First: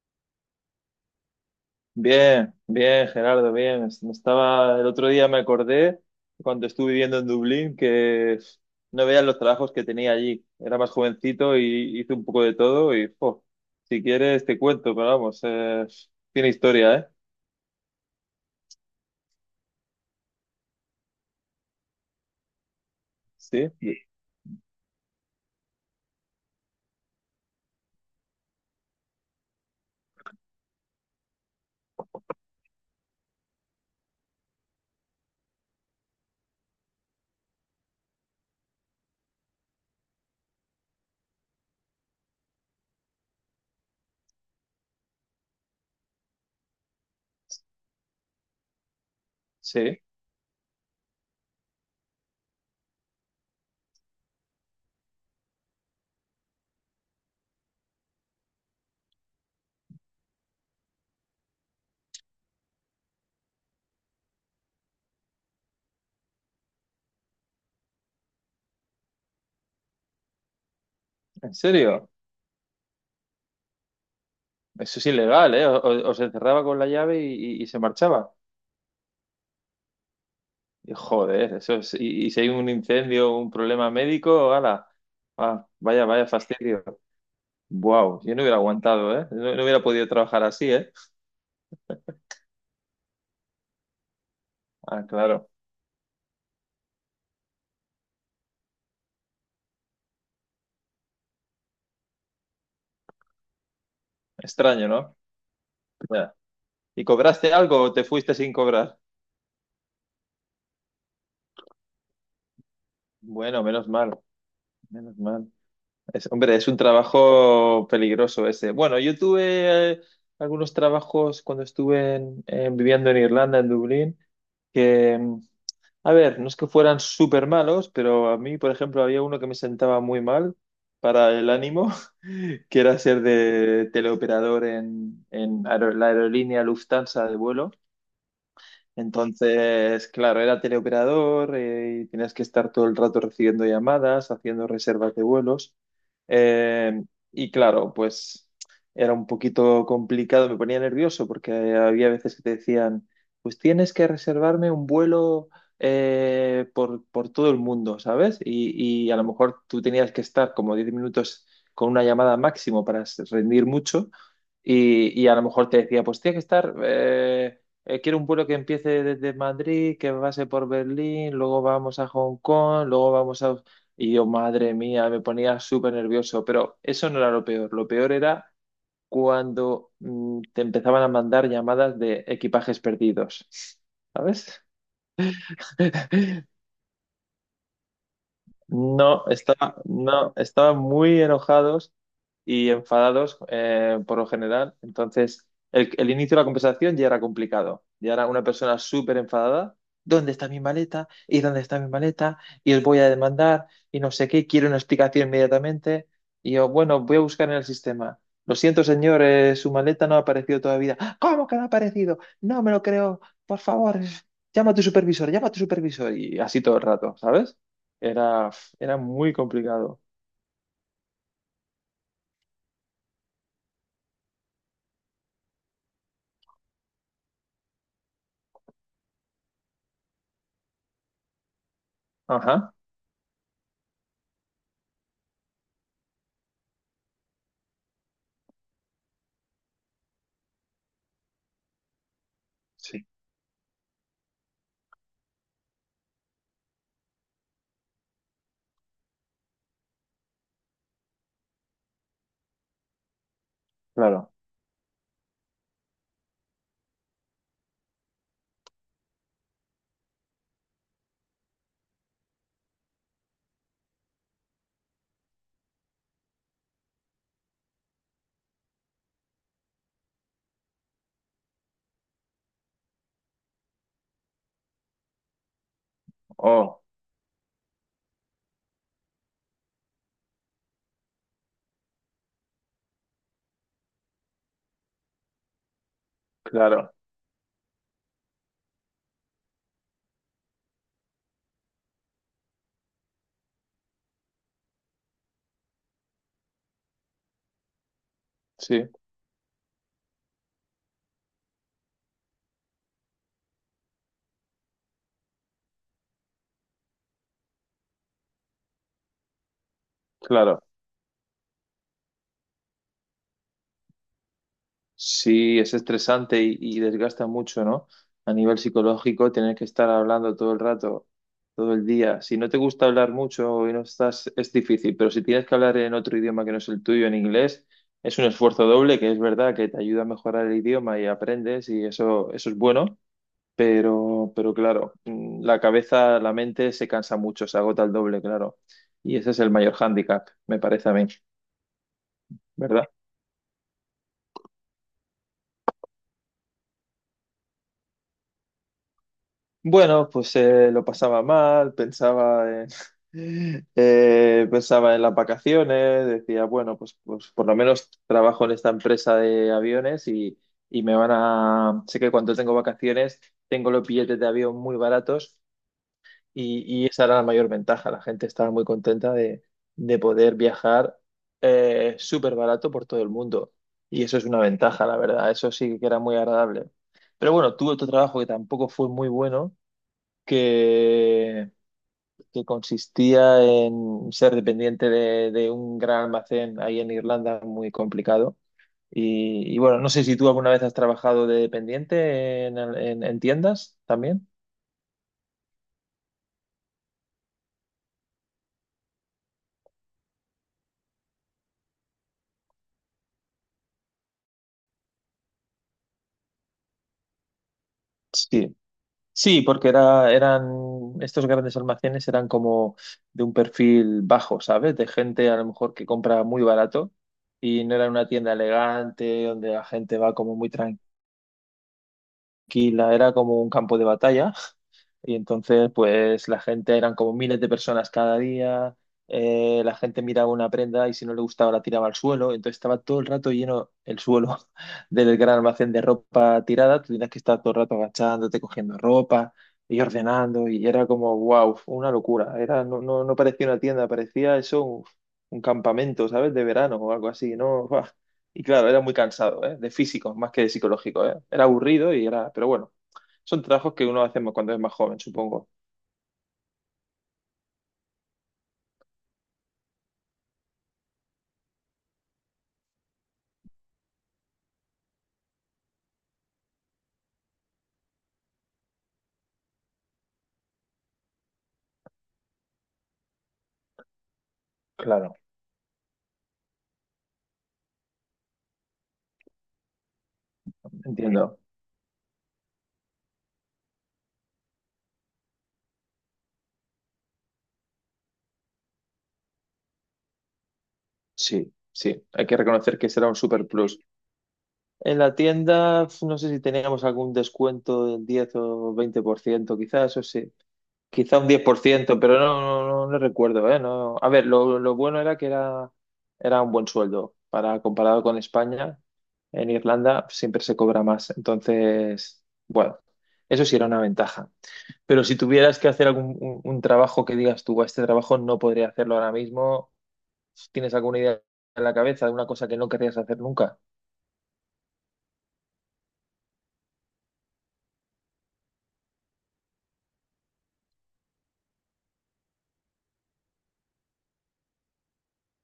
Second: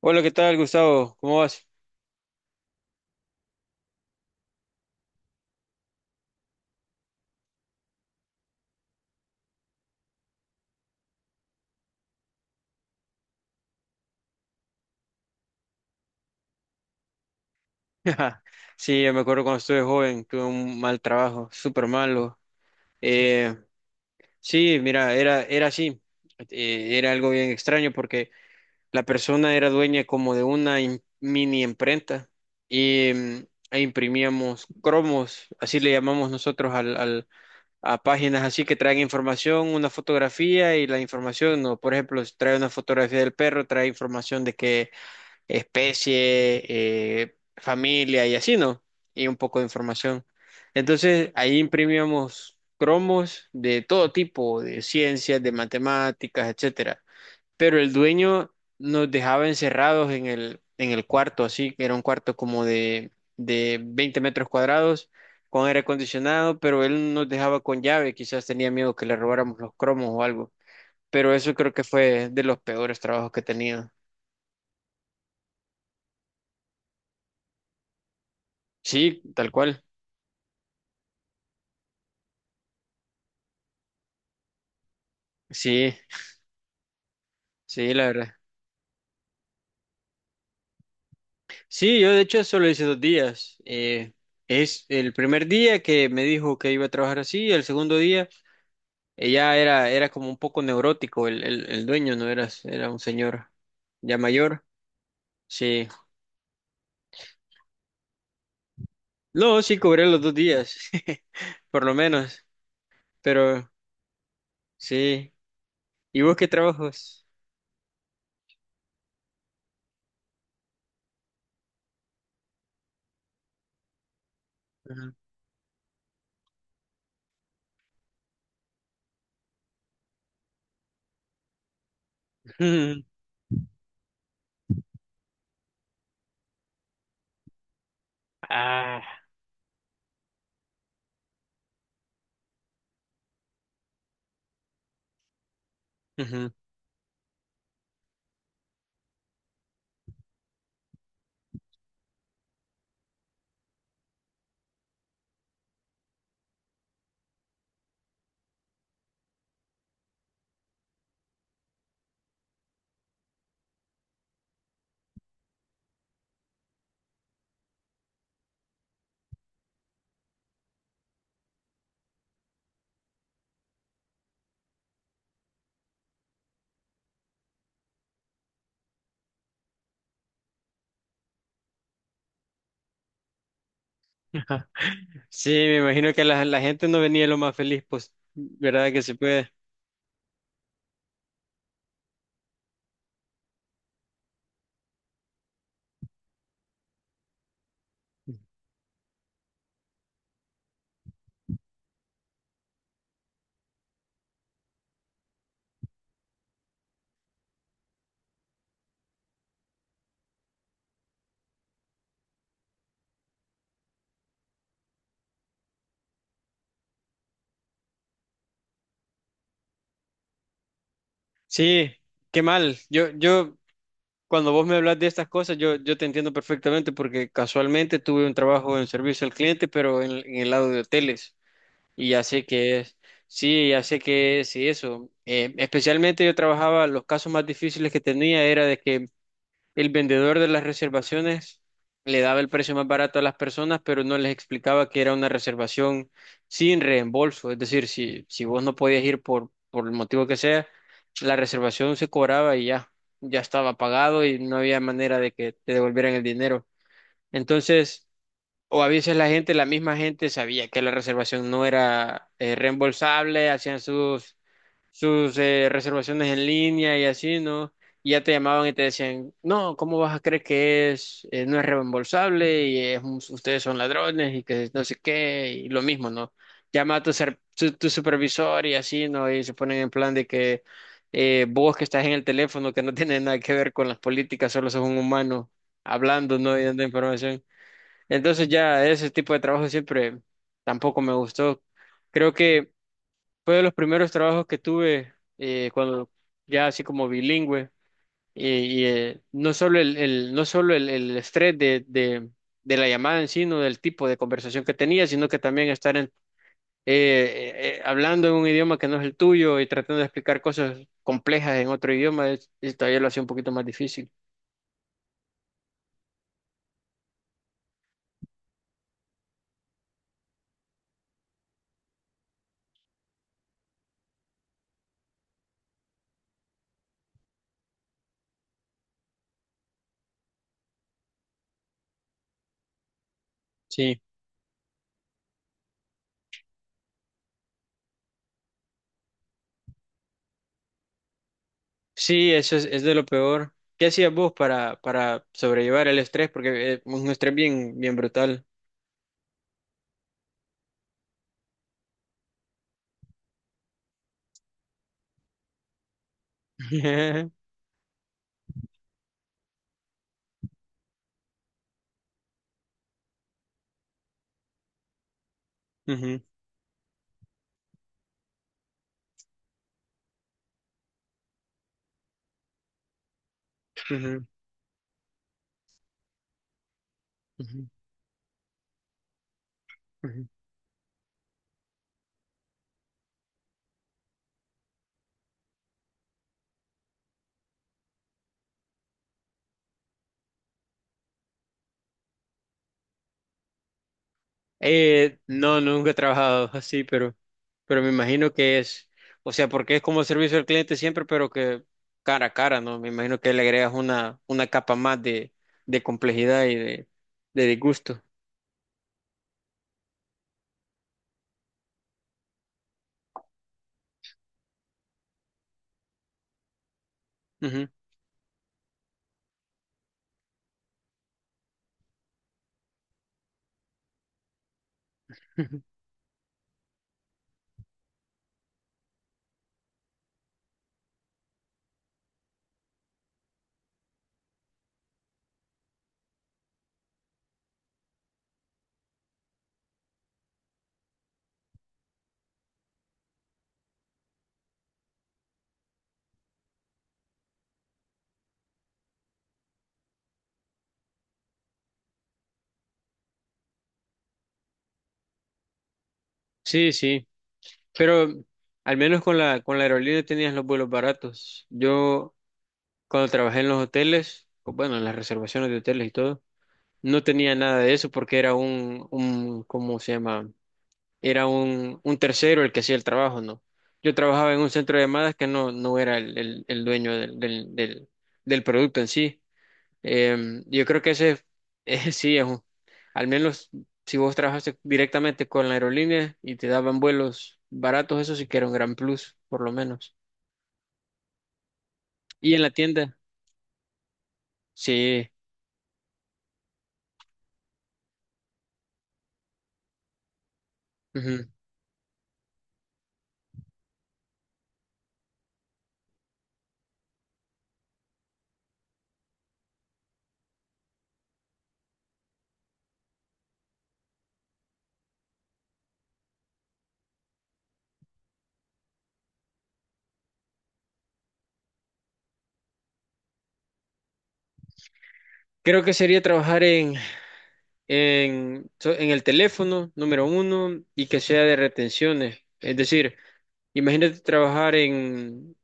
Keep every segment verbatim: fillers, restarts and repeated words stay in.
Hola, ¿qué tal, Gustavo? ¿Cómo vas? Bien, bien, Gerardo, bien. Es- me Estaba, el otro día me acordé, cuando estuve viviendo en Dublín, que no veía los trabajos que tenía allí. Era más jovencito y hice un poco de todo y, jo, si quieres te cuento, pero vamos, eh, tiene historia, ¿eh? Sí, yo me acuerdo cuando estuve joven, tuve un mal trabajo, súper malo. Eh, Sí, sí, sí, mira, era, era así. Eh, era algo bien extraño porque la persona era dueña como de una im- mini imprenta y mm, e imprimíamos cromos, así le llamamos nosotros al, al- a páginas así que traen información, una fotografía y la información, no, por ejemplo, si trae una fotografía del perro, trae información de que especie, eh, familia y así, ¿no? Y un poco de sí, información. Entonces, ahí imprimíamos cromos de todo tipo, de ciencias, de matemáticas, etcétera. Pero el dueño nos dejaba encerrados en el, en el cuarto, así, que era un cuarto como de, de veinte metros cuadrados, con aire acondicionado, pero él nos dejaba con llave, quizás tenía miedo que le robáramos los cromos o algo. Pero eso en creo que serio. fue de los peores trabajos que he tenido. Eso es ilegal, ¿eh? O- o- Os encerraba con la llave y, y- y se marchaba. Sí, tal cual. Y, joder, eso es, y, y si hay un incendio, un problema médico, ala, ah, Sí. vaya, vaya fastidio. Sí, la Wow, verdad. yo no hubiera aguantado, ¿eh? No, no hubiera podido trabajar así, ¿eh? Sí, yo de hecho solo hice dos días. Eh, es Ah, el primer claro. día que me dijo que iba a trabajar así, el segundo día ella era, era como un poco neurótico, el, el, el dueño no era, era un señor ya mayor. Extraño, ¿no? Sí. Ya. ¿Y cobraste algo o te fuiste sin cobrar? No, sí, cobré los dos días, por lo menos, Bueno, pero menos mal, menos sí. mal. ¿Y Es- vos qué hombre, es un trabajos? trabajo peligroso ese. Bueno, yo tuve eh, algunos trabajos cuando estuve en- en- viviendo en Irlanda, en Dublín, Ujú. que, mm, a ver, no es que fueran súper malos, pero a mí, por ejemplo, había uno que me sentaba muy mal para el ánimo. Quiero hacer de teleoperador en, en aer- la aerolínea Lufthansa de vuelo. Ah. Entonces, claro, era teleoperador eh, y tenías que estar todo el rato recibiendo llamadas, haciendo reservas de vuelos. Ujú. Eh, y claro, pues era un poquito complicado, me ponía nervioso porque había veces que te decían, pues tienes que reservarme un vuelo eh, por, por todo el mundo, ¿sabes? Y, y a lo mejor tú tenías que estar como diez minutos con una llamada máximo para rendir mucho, y, y a lo mejor te decía, pues tienes que estar... eh, eh, quiero un vuelo que empiece desde Madrid, que pase por Berlín, luego vamos a Hong Kong, luego vamos a... Y yo, madre mía, me ponía súper nervioso, pero eso no era lo peor. Lo peor era cuando mm, te empezaban a mandar llamadas de equipajes perdidos, ¿sabes? Sí, me imagino que la, la gente no venía lo más feliz, pues, ¿verdad que se No, puede? estaba, no, estaban muy enojados y enfadados eh, por lo general. Entonces, el, el inicio de la conversación ya era complicado. Ya era una persona súper enfadada. ¿Dónde está mi maleta? ¿Y dónde está mi maleta? Y os voy a demandar y no sé qué. Quiero una explicación inmediatamente. Y yo, bueno, voy a buscar en el sistema. Lo siento, señor, eh, su maleta no ha aparecido todavía. "Ah, ¿cómo que no ha aparecido? No me lo creo. Por favor, llama a tu supervisor, llama a tu supervisor." Y así todo el rato, ¿sabes? Era, era muy complicado. Sí, qué mal. Yo, yo, cuando vos me hablas de estas cosas, yo, yo te entiendo perfectamente porque casualmente tuve un trabajo en servicio al cliente, pero en, en el lado de hoteles. Y ya sé Ajá, que es, sí, ya sé que es y eso. Eh, especialmente yo trabajaba, los casos más difíciles que tenía era de que el vendedor de las reservaciones le daba el precio más sí, barato a las personas, pero no les explicaba que era una reservación sin reembolso. Es decir, si, si vos no podías ir por, por el motivo que sea, la reservación se cobraba y ya, ya estaba pagado claro. y no había manera de que te devolvieran el dinero. Entonces, o a veces la gente, la misma gente sabía que la reservación no era eh, reembolsable, hacían sus sus eh, reservaciones en línea y así, ¿no? Y ya te llamaban y te decían, no, ¿cómo vas a creer que es, eh, no es reembolsable y es un- ustedes son ladrones y que no sé qué, y lo mismo, ¿no? Oh, Llama a tu, ser- tu, tu supervisor y así, ¿no? Y se ponen en plan de que eh, vos que estás en el teléfono, que no tiene nada que ver con las políticas, solo sos un humano hablando, ¿no? Y dando claro, información. Entonces ya ese tipo de trabajo siempre tampoco me gustó. Creo que fue de los primeros trabajos que tuve eh, cuando ya así como bilingüe eh, y sí, eh, no solo el, el- no solo el, el estrés de, de, de la llamada en sí, no del tipo de conversación que tenía, sino que también estar en- eh, eh, eh, hablando en un idioma que no es el tuyo y tratando de explicar claro. cosas complejas en otro idioma, es- es todavía lo hacía un poquito más difícil. Sí, es estresante y, y desgasta mucho, ¿no? A nivel psicológico, tener que estar hablando todo el rato, todo el día. Si no te gusta hablar mucho y no estás, es difícil, pero si tienes que hablar en otro idioma que no es el tuyo, en inglés, es un esfuerzo doble, que es verdad que te ayuda a mejorar el idioma y aprendes y eso, eso es bueno. Sí, Pero, pero claro, mm, la cabeza, la mente se cansa mucho, se agota el doble, claro. Y ese es el mayor hándicap, me parece a mí, sí, eso es, es ¿verdad? de lo peor. ¿Qué hacías vos para, para sobrellevar el estrés? Porque es un estrés bien, bien brutal. Bueno, pues eh, lo pasaba mal, pensaba en, eh, pensaba en las vacaciones, decía, bueno, pues, pues por lo menos trabajo en esta empresa de aviones y, y me van a... Sé que cuando tengo vacaciones tengo los billetes de avión muy baratos. Ujú, Y, y esa era la mayor ventaja. La gente estaba muy contenta de, de poder viajar eh, súper barato por todo el mundo. Y eso es ujú, una ventaja, la verdad. Eso sí que era muy agradable. Pero bueno, ujú. tuve otro trabajo que tampoco fue muy bueno, Ujú. que, que consistía en ser dependiente de, de un gran almacén ahí en Irlanda, muy complicado. Y, y bueno, no sé si tú alguna vez has trabajado de dependiente en, en en tiendas también. Eh, no, nunca he trabajado así, pero, pero me imagino que es, o sea, porque es como servicio al cliente siempre, pero que cara a cara, ¿no? Me imagino que le agregas una, una capa más de, de complejidad y de, de disgusto. Sí. Sí, porque era, eran, estos grandes almacenes eran como de un perfil bajo, ¿sabes? De gente a lo mejor que compra muy barato, y Ujú. no era una tienda elegante donde la gente va como muy tranquila, tranquila; era como un campo de batalla. Y Ujú. entonces, pues la gente eran como miles de personas cada día. eh, la gente miraba una prenda y si no le gustaba la tiraba al suelo. Entonces estaba todo el rato lleno el suelo del gran almacén de ropa tirada. Tú tenías que estar todo el rato agachándote, cogiendo ropa y ordenando. Y era como, wow, una locura. Era, no, no, no parecía una tienda, parecía eso un, un campamento, ¿sabes? De verano o algo así, ¿no? Y claro, era muy cansado, ¿eh? De físico, más que de psicológico, ¿eh? Era aburrido y era... Pero bueno, son trabajos que uno hace cuando es más joven, supongo. Sí, sí, pero al menos con la, con la aerolínea tenías los vuelos baratos. Yo cuando trabajé en los hoteles, o bueno, en las reservaciones de hoteles y todo, no tenía nada de eso porque era un, un, ¿cómo se llama? Era un, un tercero el que hacía el trabajo, ¿no? Yo trabajaba en un centro de llamadas Claro, que no, no era el, el- el dueño del, del, del- del producto en sí. Eh, yo creo que ese entiendo. eh, sí es un- al menos si vos trabajaste directamente con la aerolínea y te daban vuelos baratos, eso sí que era un gran plus, por lo menos. Sí, sí. Hay Y que en la reconocer que tienda, será un super plus. En sí. la tienda, no sé si teníamos algún descuento del diez o veinte por ciento quizás, o sí. Quizá Ujú. un diez por ciento, pero no, no, no, no recuerdo, ¿eh? No, a ver, lo, lo bueno era que era, era un buen sueldo. Para comparado con España, en Irlanda siempre se cobra más. Entonces, bueno, eso sí era una ventaja. Pero si tuvieras que hacer algún un, un trabajo que digas tú, "Buah, este trabajo no podría hacerlo ahora mismo", ¿tienes alguna idea en la cabeza de una cosa que no querrías hacer nunca? Creo que sería trabajar en, en, so- en el teléfono, número uno, y que sea de retenciones. Es decir, imagínate trabajar en,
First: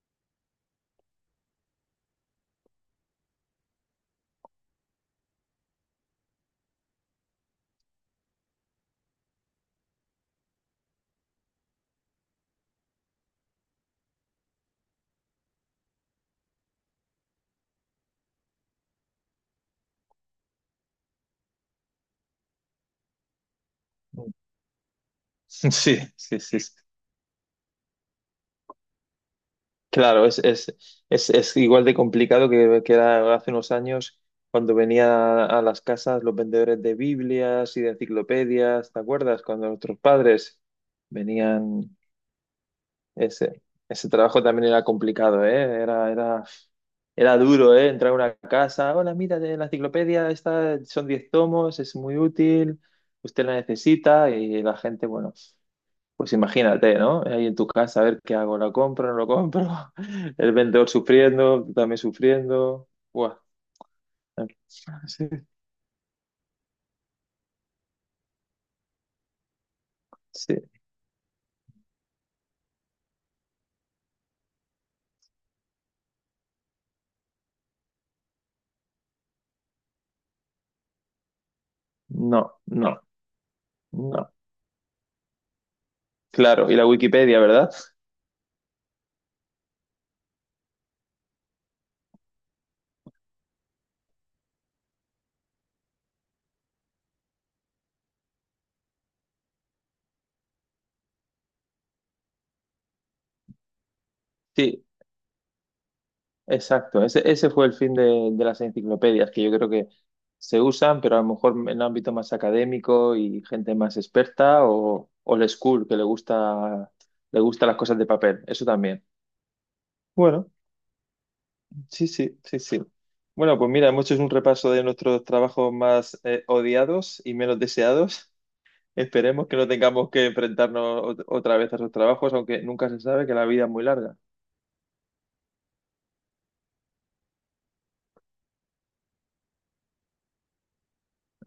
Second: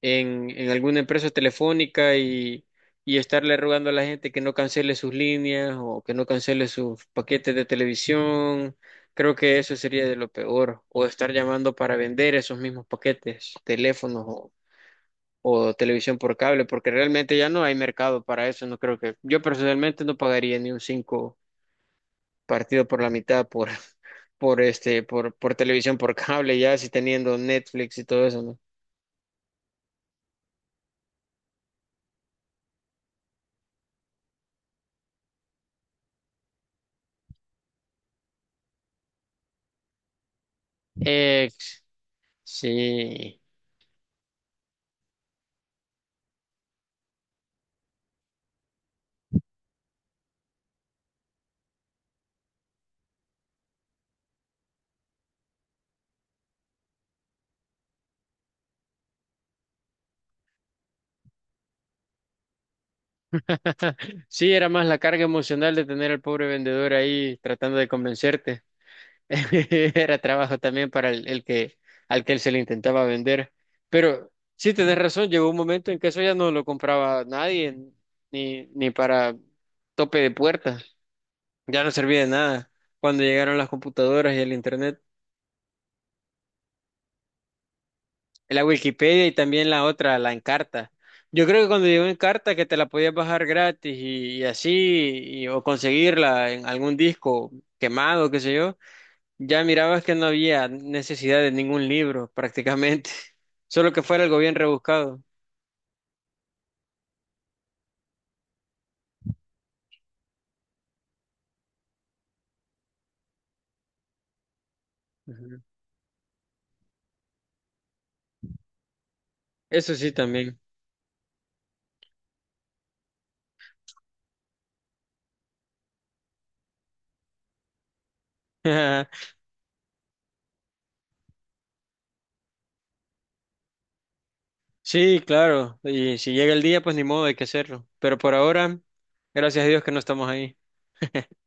en, en alguna empresa telefónica y, y estarle rogando a la gente que no cancele sus líneas o que no cancele sus paquetes de televisión. Creo que eso sería de lo peor. O estar llamando para vender esos mismos paquetes, teléfonos o, o televisión por cable, porque realmente ya no hay mercado para eso. No creo que, yo personalmente no pagaría ni un cinco partido por la mitad por, por este, por, por Sí, televisión por sí, sí. cable, ya si teniendo Netflix y todo eso, ¿no? Claro, es, es, es, es igual de complicado que, que era hace unos años cuando venía a las casas los vendedores de Biblias y de enciclopedias, ¿te acuerdas? Cuando nuestros padres Ex, venían, sí. ese, ese trabajo también era complicado, ¿eh? Era, era, era duro, ¿eh? Entrar a una casa, hola, mira, de la enciclopedia, esta son diez tomos, es muy útil, usted la necesita y la gente, bueno. Pues imagínate, ¿no? Ahí en tu casa, a ver qué hago, ¿la compro, no lo compro? El vendedor sufriendo, tú también sufriendo. Buah. Sí, era más la carga Sí, emocional de tener al pobre vendedor ahí tratando de convencerte. Era sí. trabajo también para el, el que al que él se le intentaba vender. Pero sí, tenés razón, llegó un momento en que eso ya no lo compraba nadie, ni, ni para tope de puerta. Ya no servía de No, nada no, cuando llegaron las no. computadoras y el internet. Claro, y la Wikipedia, ¿verdad? La Wikipedia y también la otra, la Encarta. Yo creo que cuando llegó Encarta que te la podías bajar gratis y, y así, y- o conseguirla en algún disco quemado, qué sé yo, ya mirabas que no había necesidad de ningún libro prácticamente, solo que fuera algo bien Sí, rebuscado. exacto. Ese, ese fue el fin de, de las enciclopedias, que yo creo que se usan, pero a lo mejor en el ámbito más académico y gente más experta o old Ujú. school, que le gusta, le gusta las cosas de papel. Eso también. Eso sí Bueno. también. Sí, sí, sí, sí. Bueno, pues mira, hemos hecho un repaso de nuestros trabajos más eh, odiados y menos deseados. Esperemos que no tengamos que enfrentarnos ot- otra vez a esos trabajos, aunque nunca se sabe que la vida es muy larga. Sí, claro, y si llega el día, pues ni modo, hay que hacerlo. Pero por ahora, gracias a Dios que no estamos ahí.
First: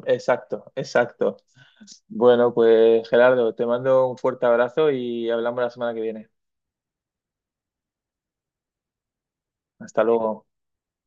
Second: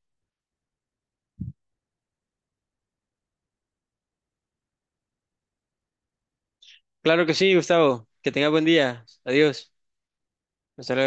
Exacto, exacto. Bueno, pues Gerardo, te mando un fuerte abrazo y hablamos la semana que viene. Claro que sí, Gustavo, que tengas buen día. Adiós. Hasta luego. Hasta luego.